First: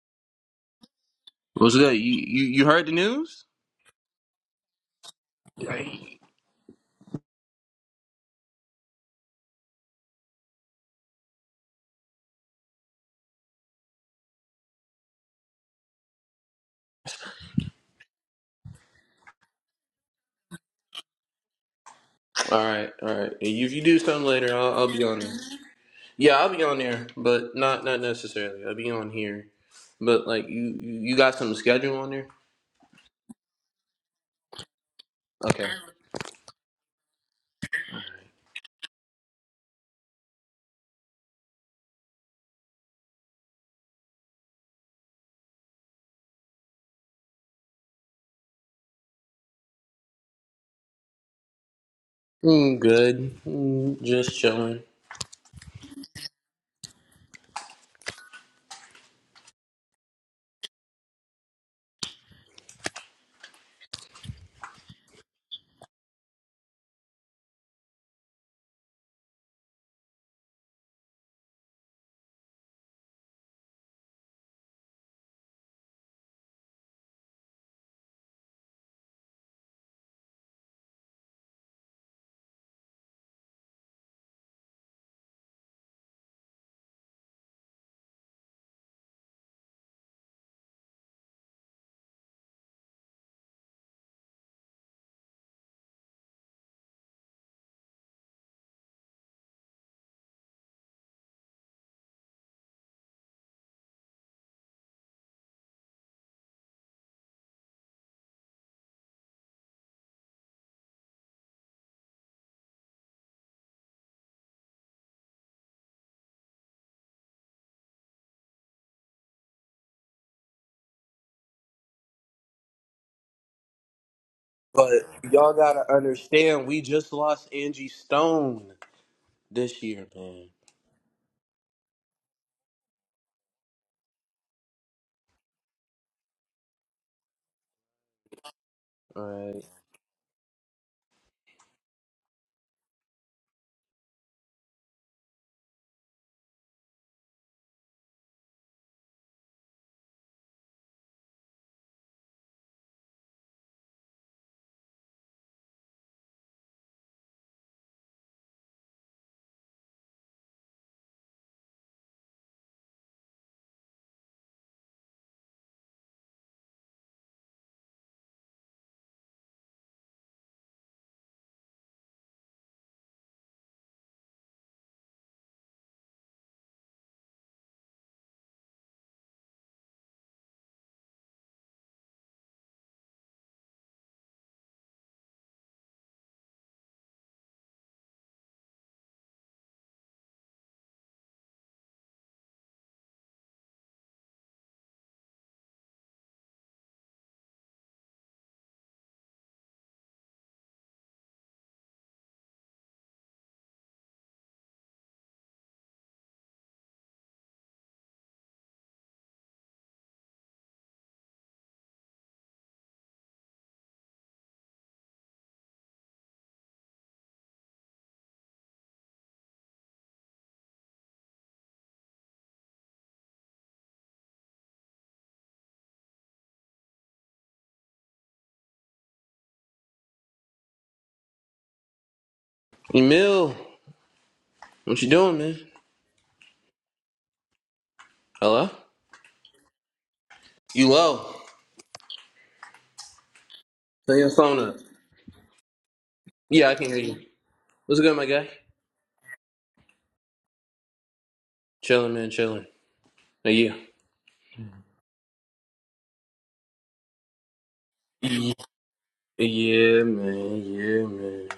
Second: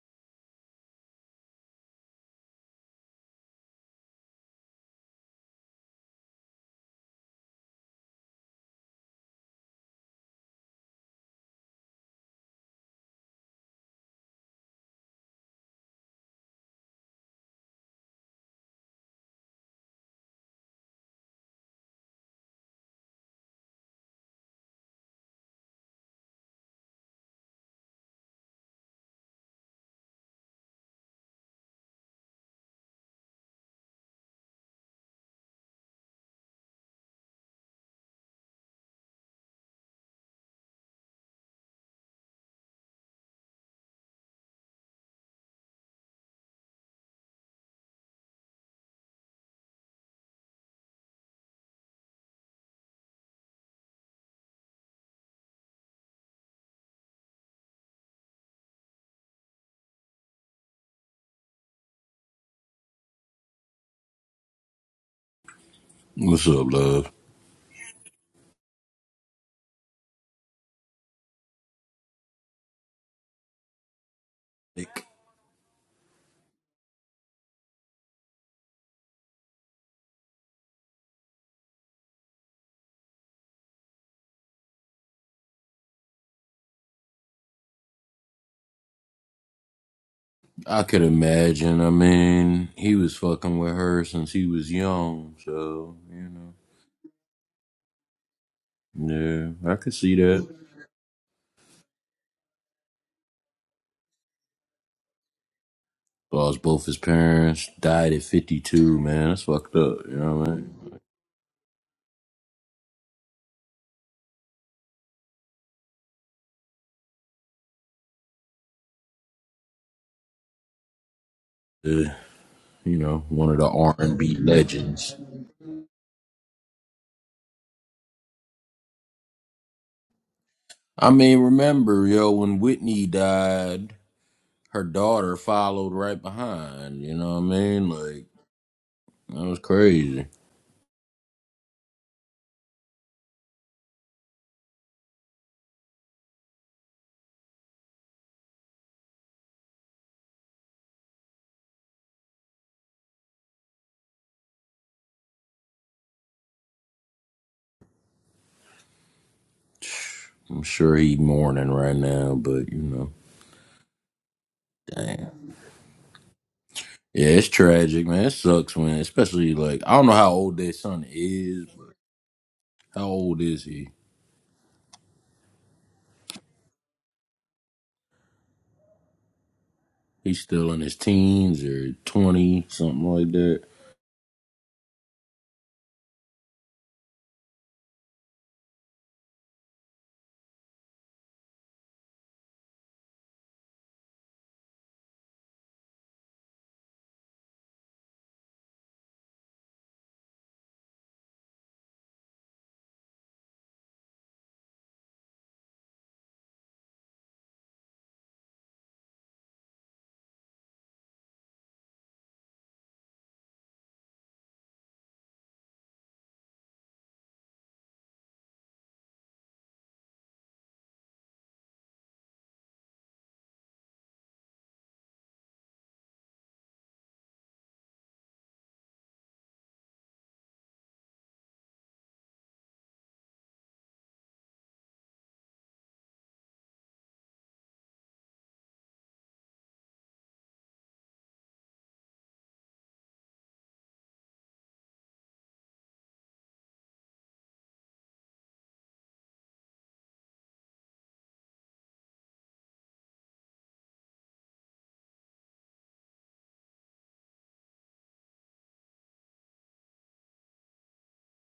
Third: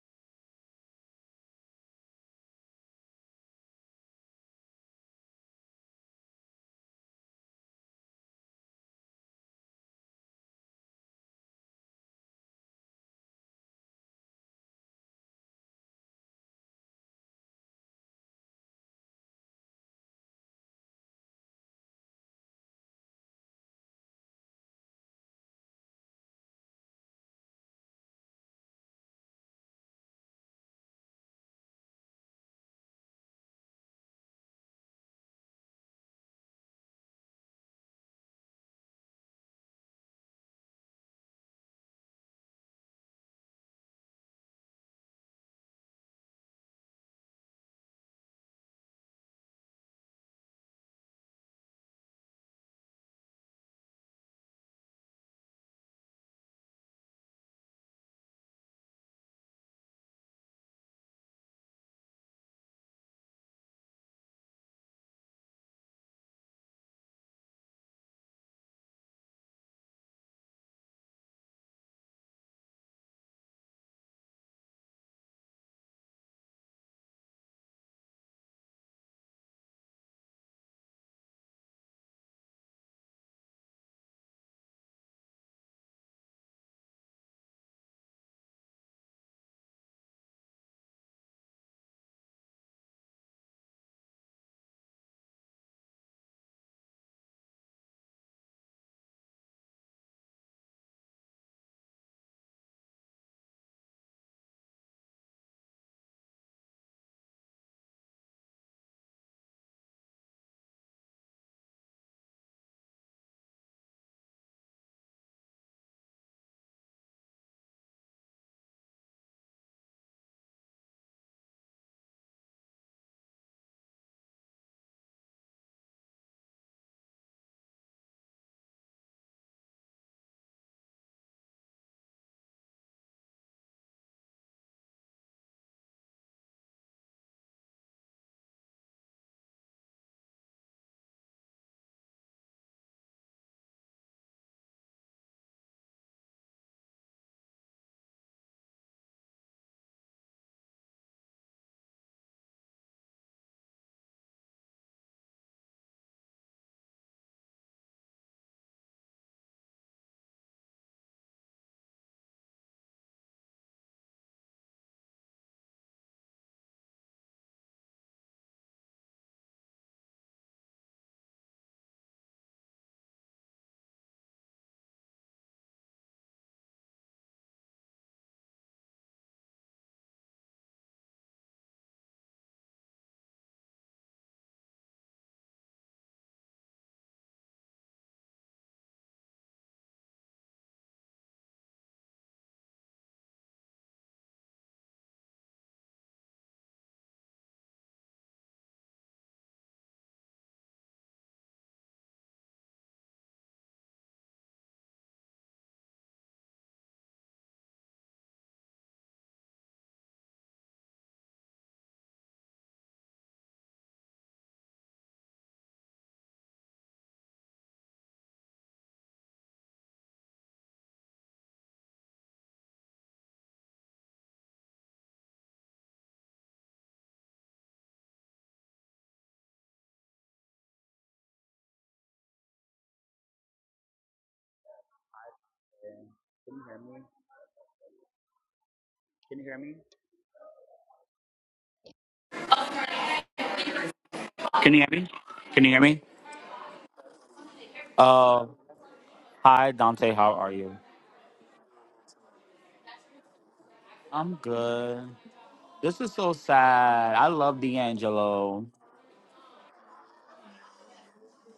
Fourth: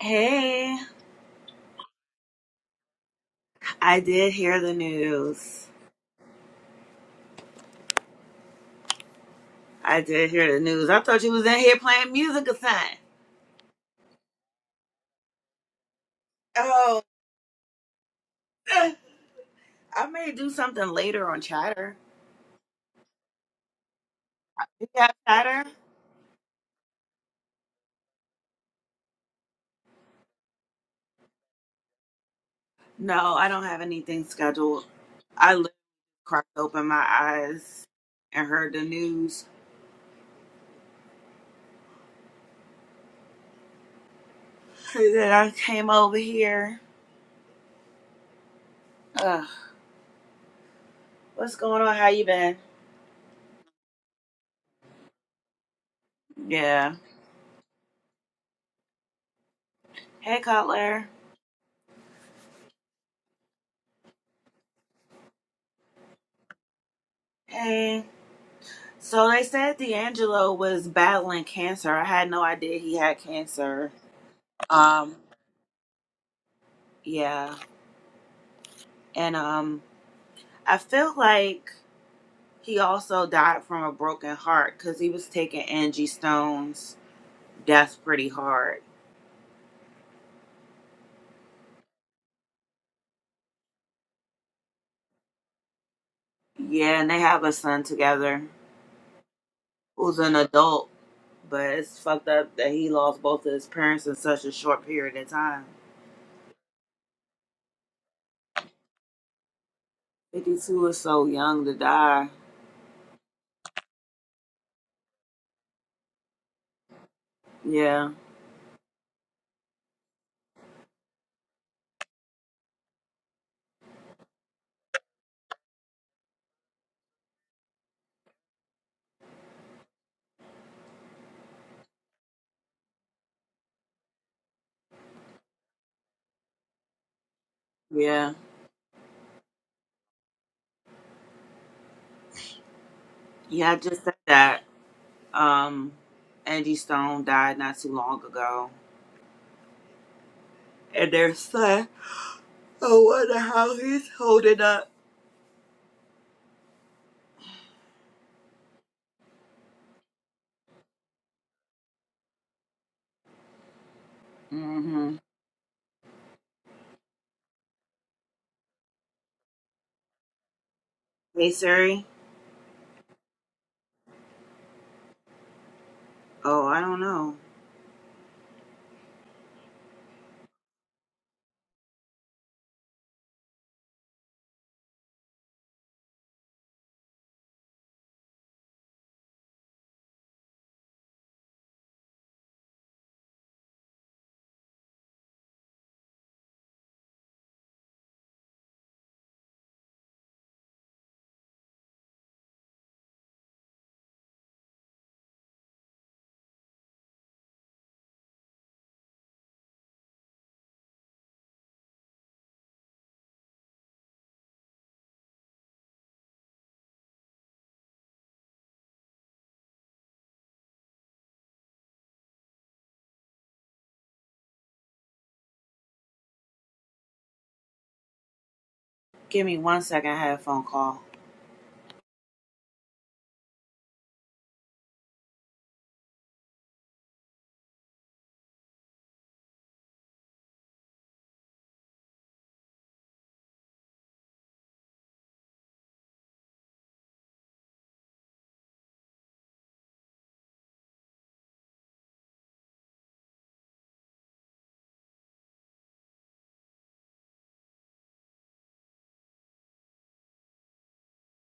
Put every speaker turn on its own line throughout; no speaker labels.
Hey,
What's good? You, you you heard the news?
I did hear the news.
All right,
I did hear the news. I thought you was in here playing music or something. Oh, I may do something later on Chatter.
all right. If you do something later, I'll,
You
I'll be
have
on there.
Chatter?
Yeah, I'll be on there, but not not necessarily. I'll be on here. But like you you you got some schedule on there?
No, I don't have anything scheduled. I
Okay.
literally cracked open my eyes and heard the news. And then I came over here. Ugh, what's going on? How you been?
Mm, good. Mm, just chilling.
Yeah. Hey, Cutler.
What's up, love?
Hey. So they said D'Angelo was battling cancer. I had no idea he had cancer.
Like,
Um, yeah, and um, I feel like he also died from a broken heart because he was taking Angie Stone's death pretty hard.
I could imagine. I mean, he was fucking with her since he was young, so you
Yeah, and they have a son together
know. Yeah, I could see
who's an
that.
adult, but it's fucked up that he lost both of his parents in such a short period of time.
Lost both his parents, died at fifty-two. Man, that's fucked up. You know what I
Fifty-two is
mean?
so young to die. Yeah,
Uh, you know, one of the R and B
But
legends.
y'all gotta understand, we just lost Angie Stone this year, man.
I mean, remember, yo, when Whitney died, her daughter followed right behind. You know what I mean? Like
yeah,
All
that was
right.
crazy.
yeah. I just said that. Um, Angie Stone died not too long ago, and their son I wonder how he's holding up.
I'm sure he mourning right now, but you know,
Mm-hmm.
damn. Yeah, it's tragic, man. It sucks, man. Especially like I don't know how old their son
Hey,
is. But
Siri.
how old is he?
Oh, I don't know.
He's still in his teens or twenty, something like that.
Give me one second. I had a phone call.
Emil, what you doing, man? Hello.
Can you hear me?
You low? Turn your phone
Can
up.
you hear me? Can you hear me?
Yeah, I can hear you. What's good, my
Uh,
guy?
hi Dante, how are you?
Chilling, man. Chilling. Yeah.
I'm good. This is so sad. I love
Yeah,
D'Angelo.
man. Yeah, man.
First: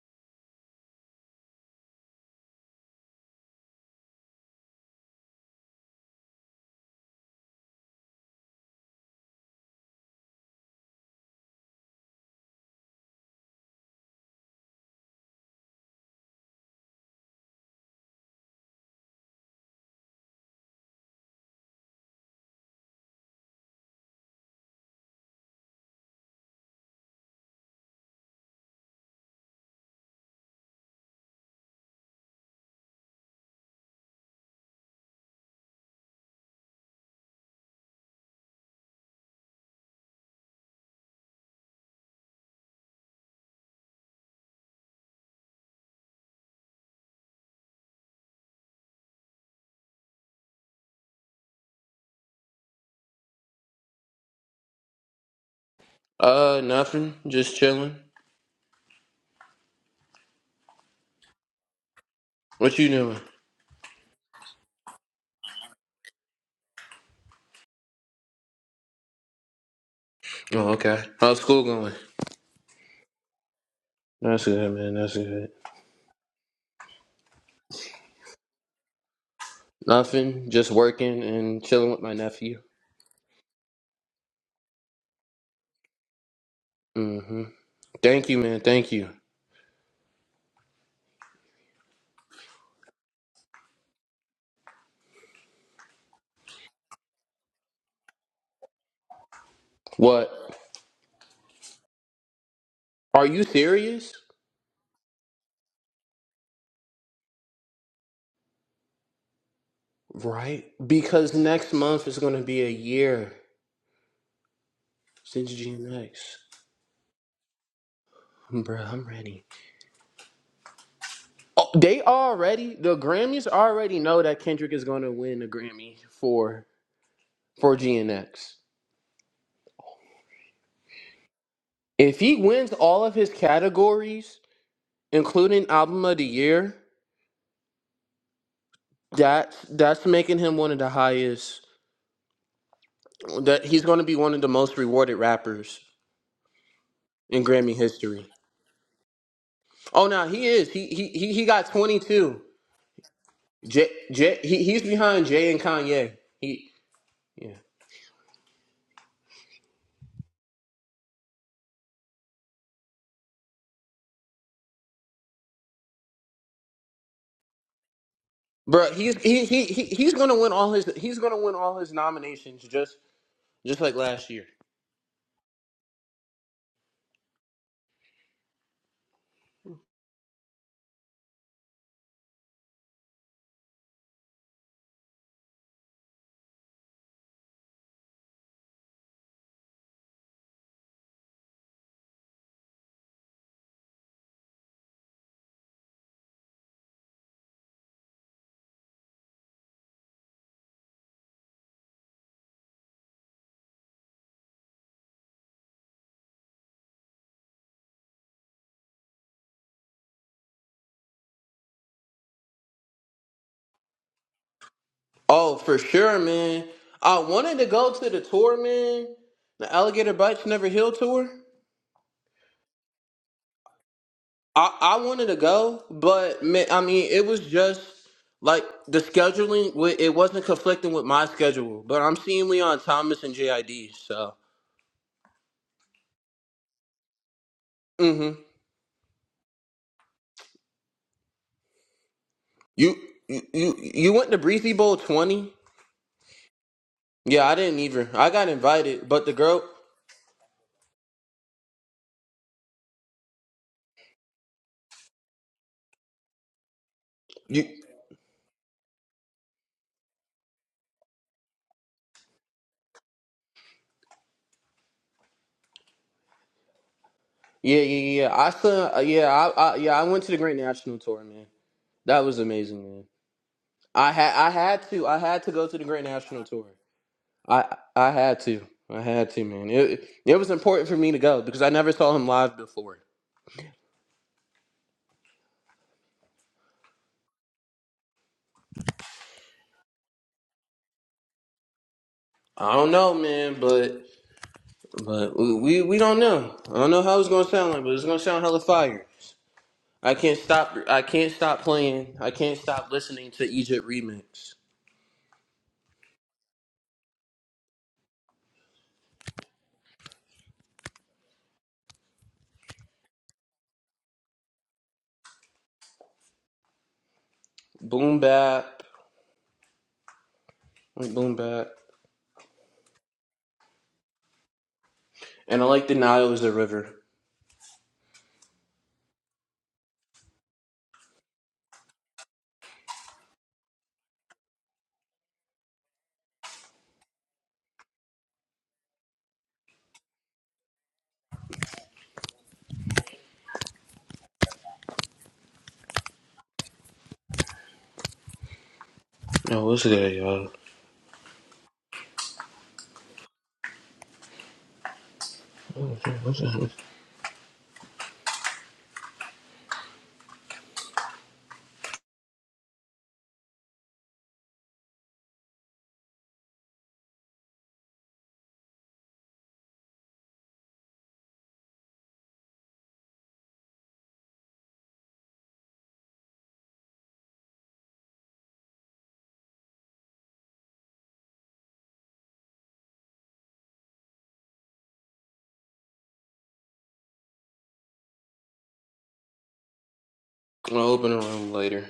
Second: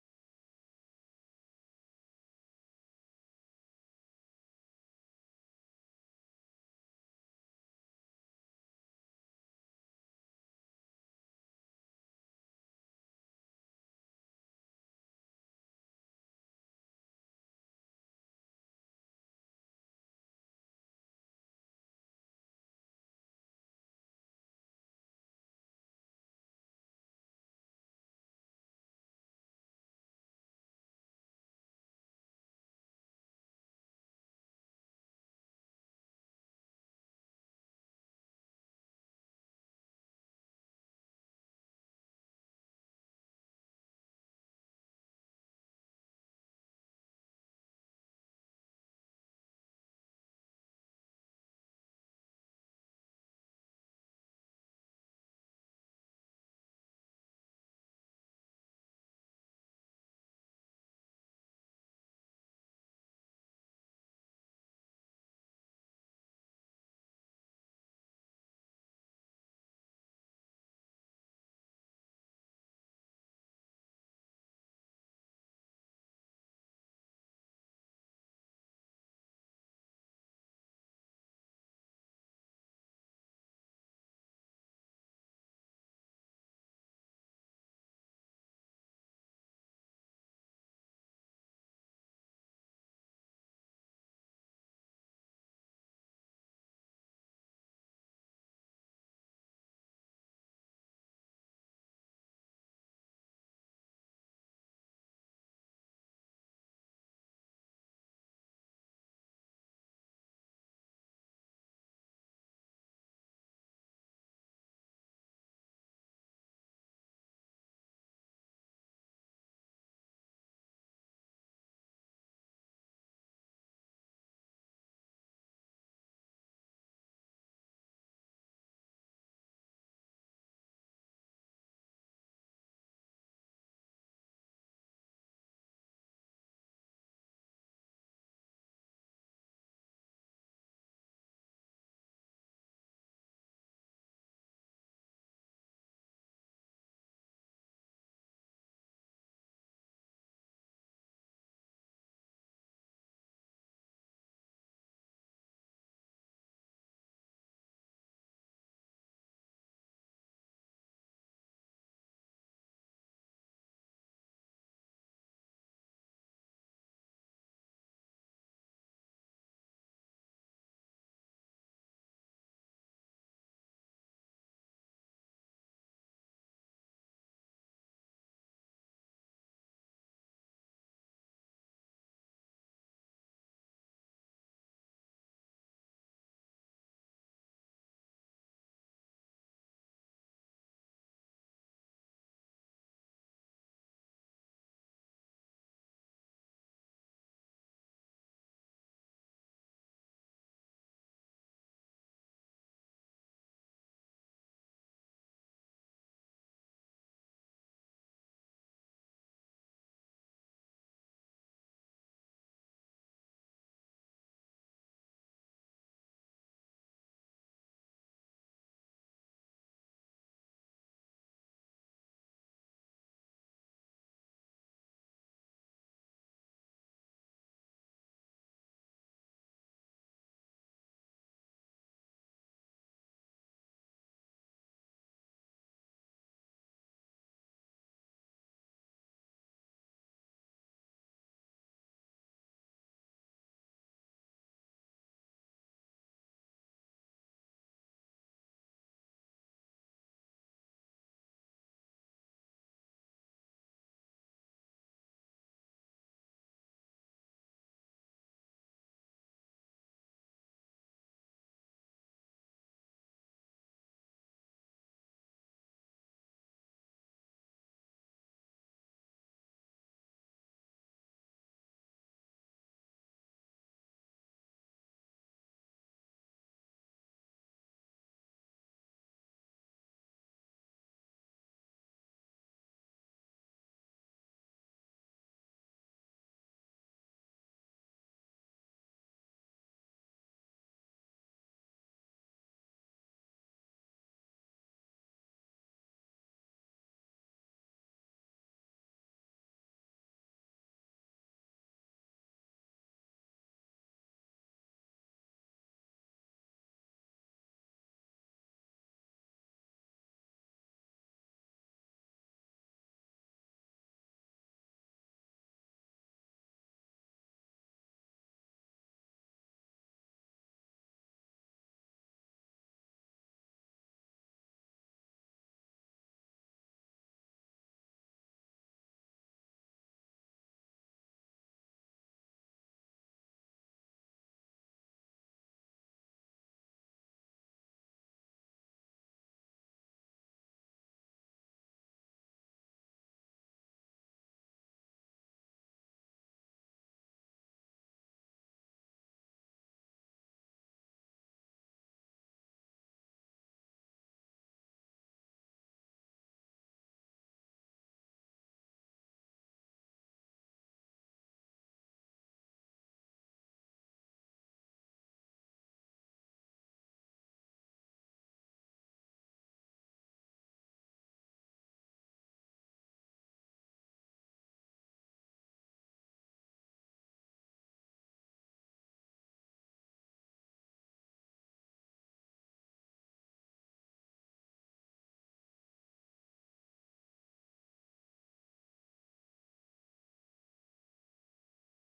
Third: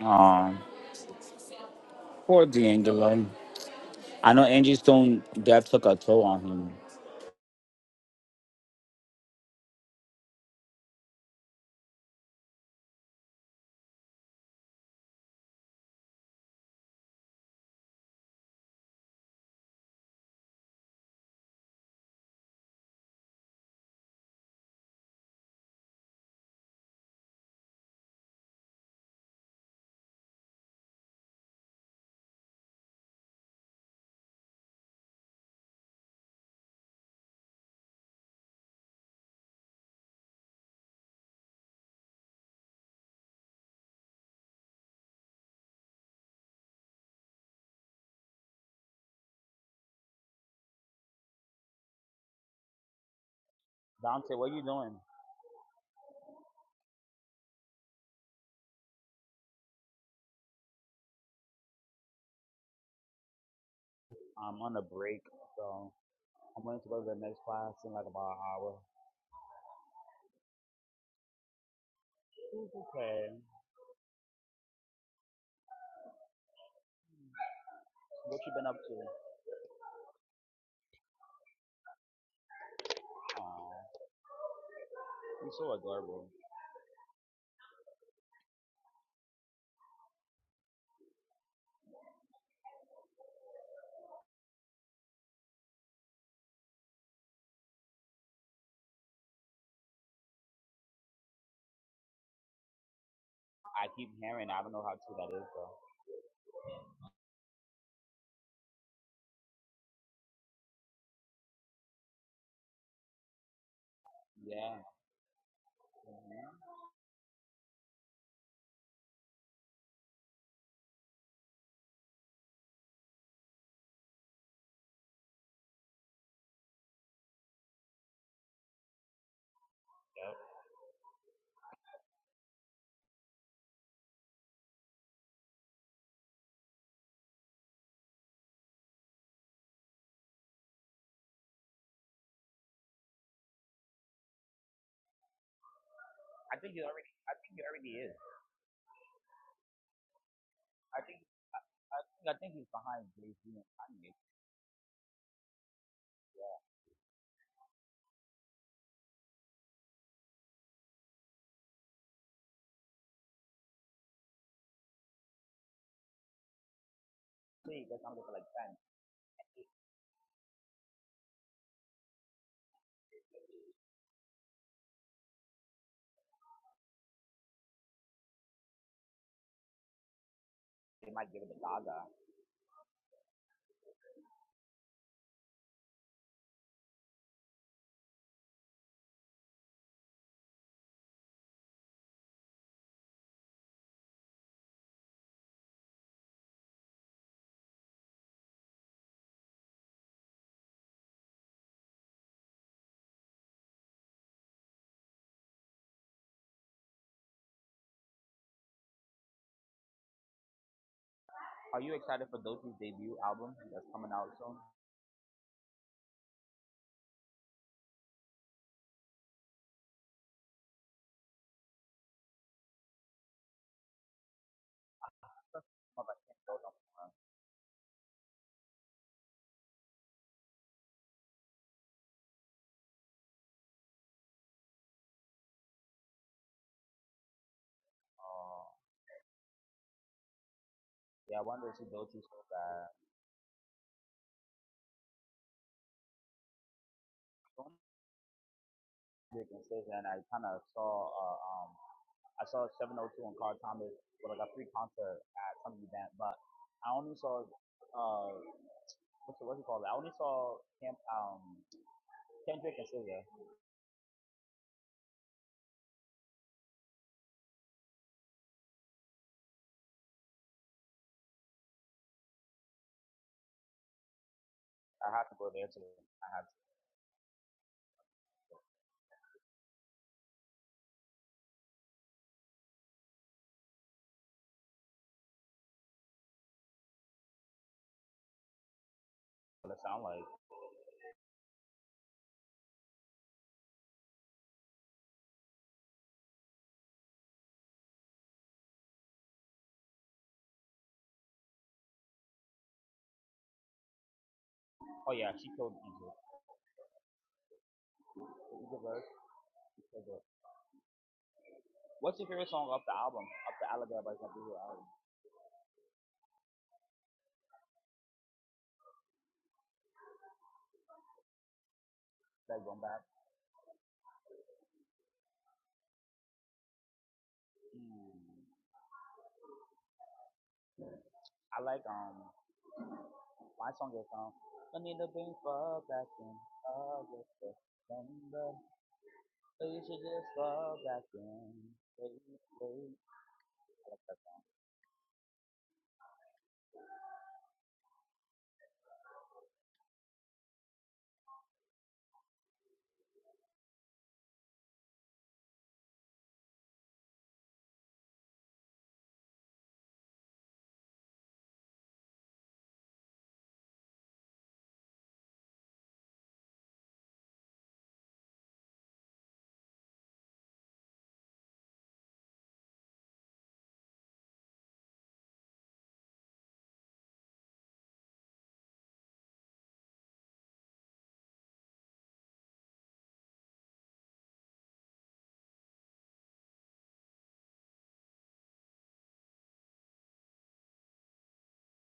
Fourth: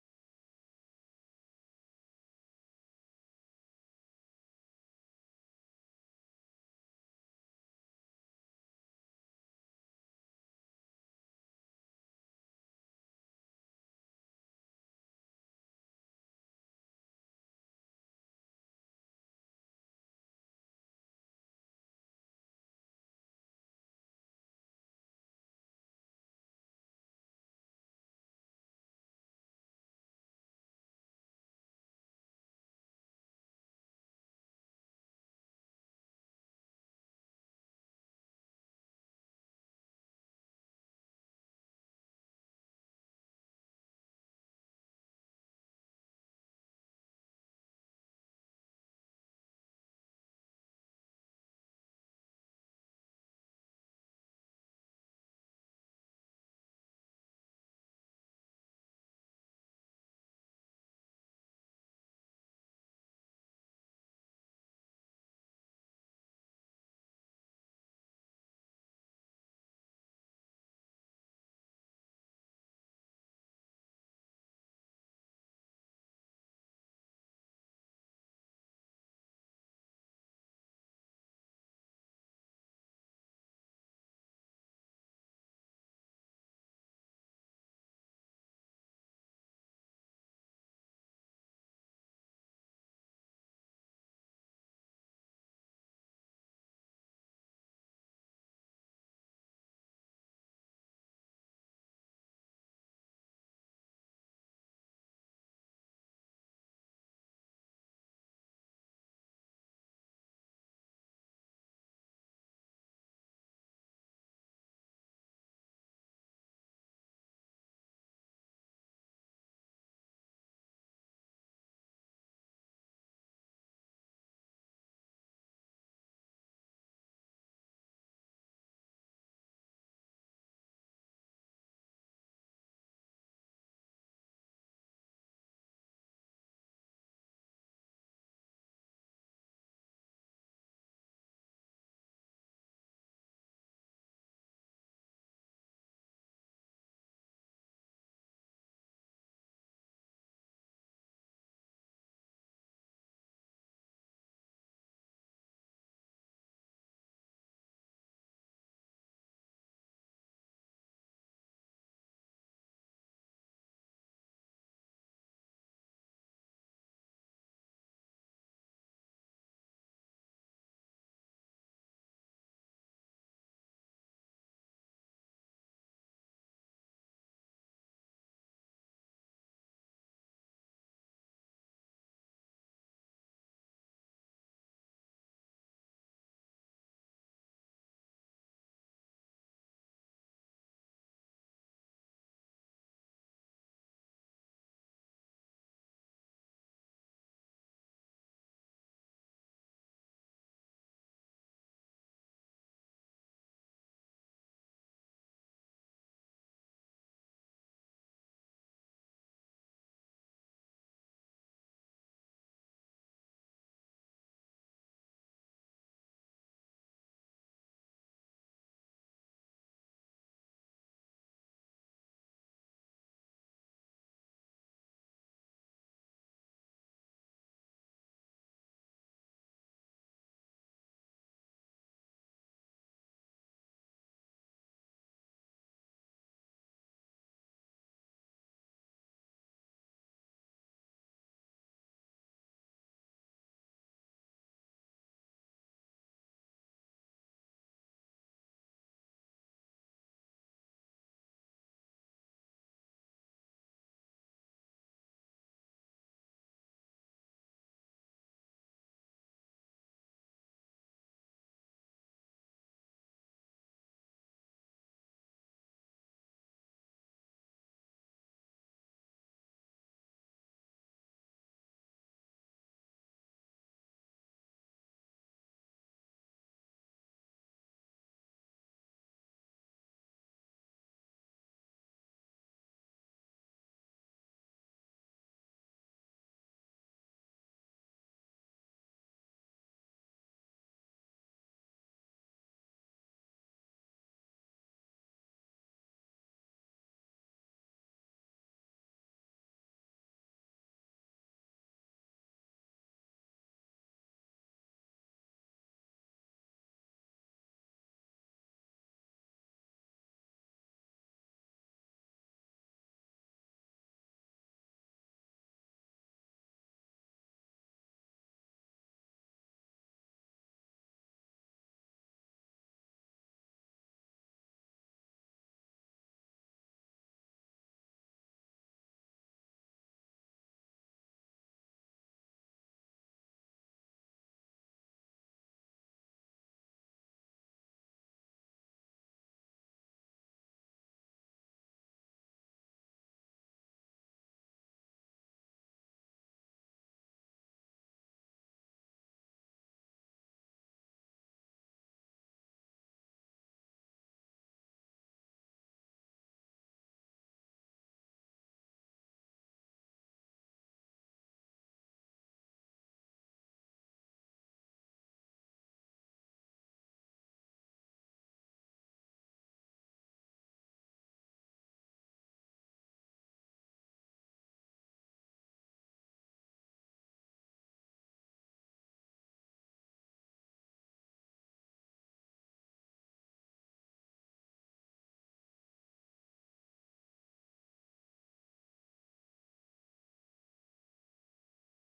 Um, poor D'Angelo. I know Angie's Stone death took a toll on him. Dante, what are you doing?
Uh, nothing. Just chilling. What you doing?
I'm on a break, so I'm going to go to the next class in like about an hour.
Oh, okay. How's school going?
It's okay.
That's good, man. That's good.
What you been up to?
Nothing. Just working and chilling with my nephew.
Aw, you're so adorable.
Mm-hmm. Thank you, man. Thank you. What? Are you
I keep
serious?
hearing. I don't know how true that is, though.
Right? Because next month is gonna be a year
Yeah.
since G N X.
hmm
Bruh, I'm ready. Oh, they already, the Grammys already know that Kendrick is gonna win a Grammy for for GNX. If he wins all of his categories, including album of the year, that that's making him one of the highest. That he's going to be one of the most rewarded rappers
I think you already. I
in
think you
Grammy
already is.
history. Oh no, he is. He
I
he
think
he he got twenty
I think I
two.
think he's behind Jay Z and
J
Kanye.
J he, he's behind Jay and Kanye. He yeah,
Actually, that's-
bro. He's he he, he he's going to win all his. He's going to win all his nominations just just like last year.
They might give it to Gaga. Are you excited for Doechie's debut album that's coming out soon?
Oh, for sure, man. I wanted to go to the tour, man. The Alligator Bites Never Heal tour. I, I wanted to go,
Oh, but I can't
but
go
man,
no
I
more.
mean, it was just like the scheduling. wa- It wasn't conflicting with my schedule. But I'm seeing Leon Thomas and JID. So, mm-hmm.
Uh, yeah, I wonder if Doechie's so bad.
you you you you went to Breezy Bowl 20? Yeah, I
Someone
didn't either. I got invited, but the
big and
girl,
says, and I kind of saw uh, um I saw 702 and Carl Thomas with like a free concert at some event, but I only saw
you,
uh what's it, what's it called? I only saw Camp um Kendrick and SZA.
yeah, yeah, yeah. I saw, uh, yeah, I, I, yeah, I went to the Great National Tour, man. That was amazing, man. I had I had to
I
I
have to
had
go
to go
there
to the
too.
Great
I
National
have to.
Tour. I I had to I had to man. It it was important for me to go because I never saw him live before.
What it sound like?
I don't know, man, but but we we don't know. I don't know how it's gonna sound like, but it's gonna sound hella fire. I can't stop I can't stop playing. I can't stop listening to Egypt remix.
Oh yeah, she killed Egypt. It's a verse. It's a verse. What's your favorite song off the album? Off the Allegro by Zabiru album?
Boom bap, like boom bap,
That one back.
and I like the Nile is a river.
Hmm. I like um my song is um I need to bring fall back in August September. So you should just fall back in. Wait, wait. I like that
Oh, what's good, y'all? I'll open a room later.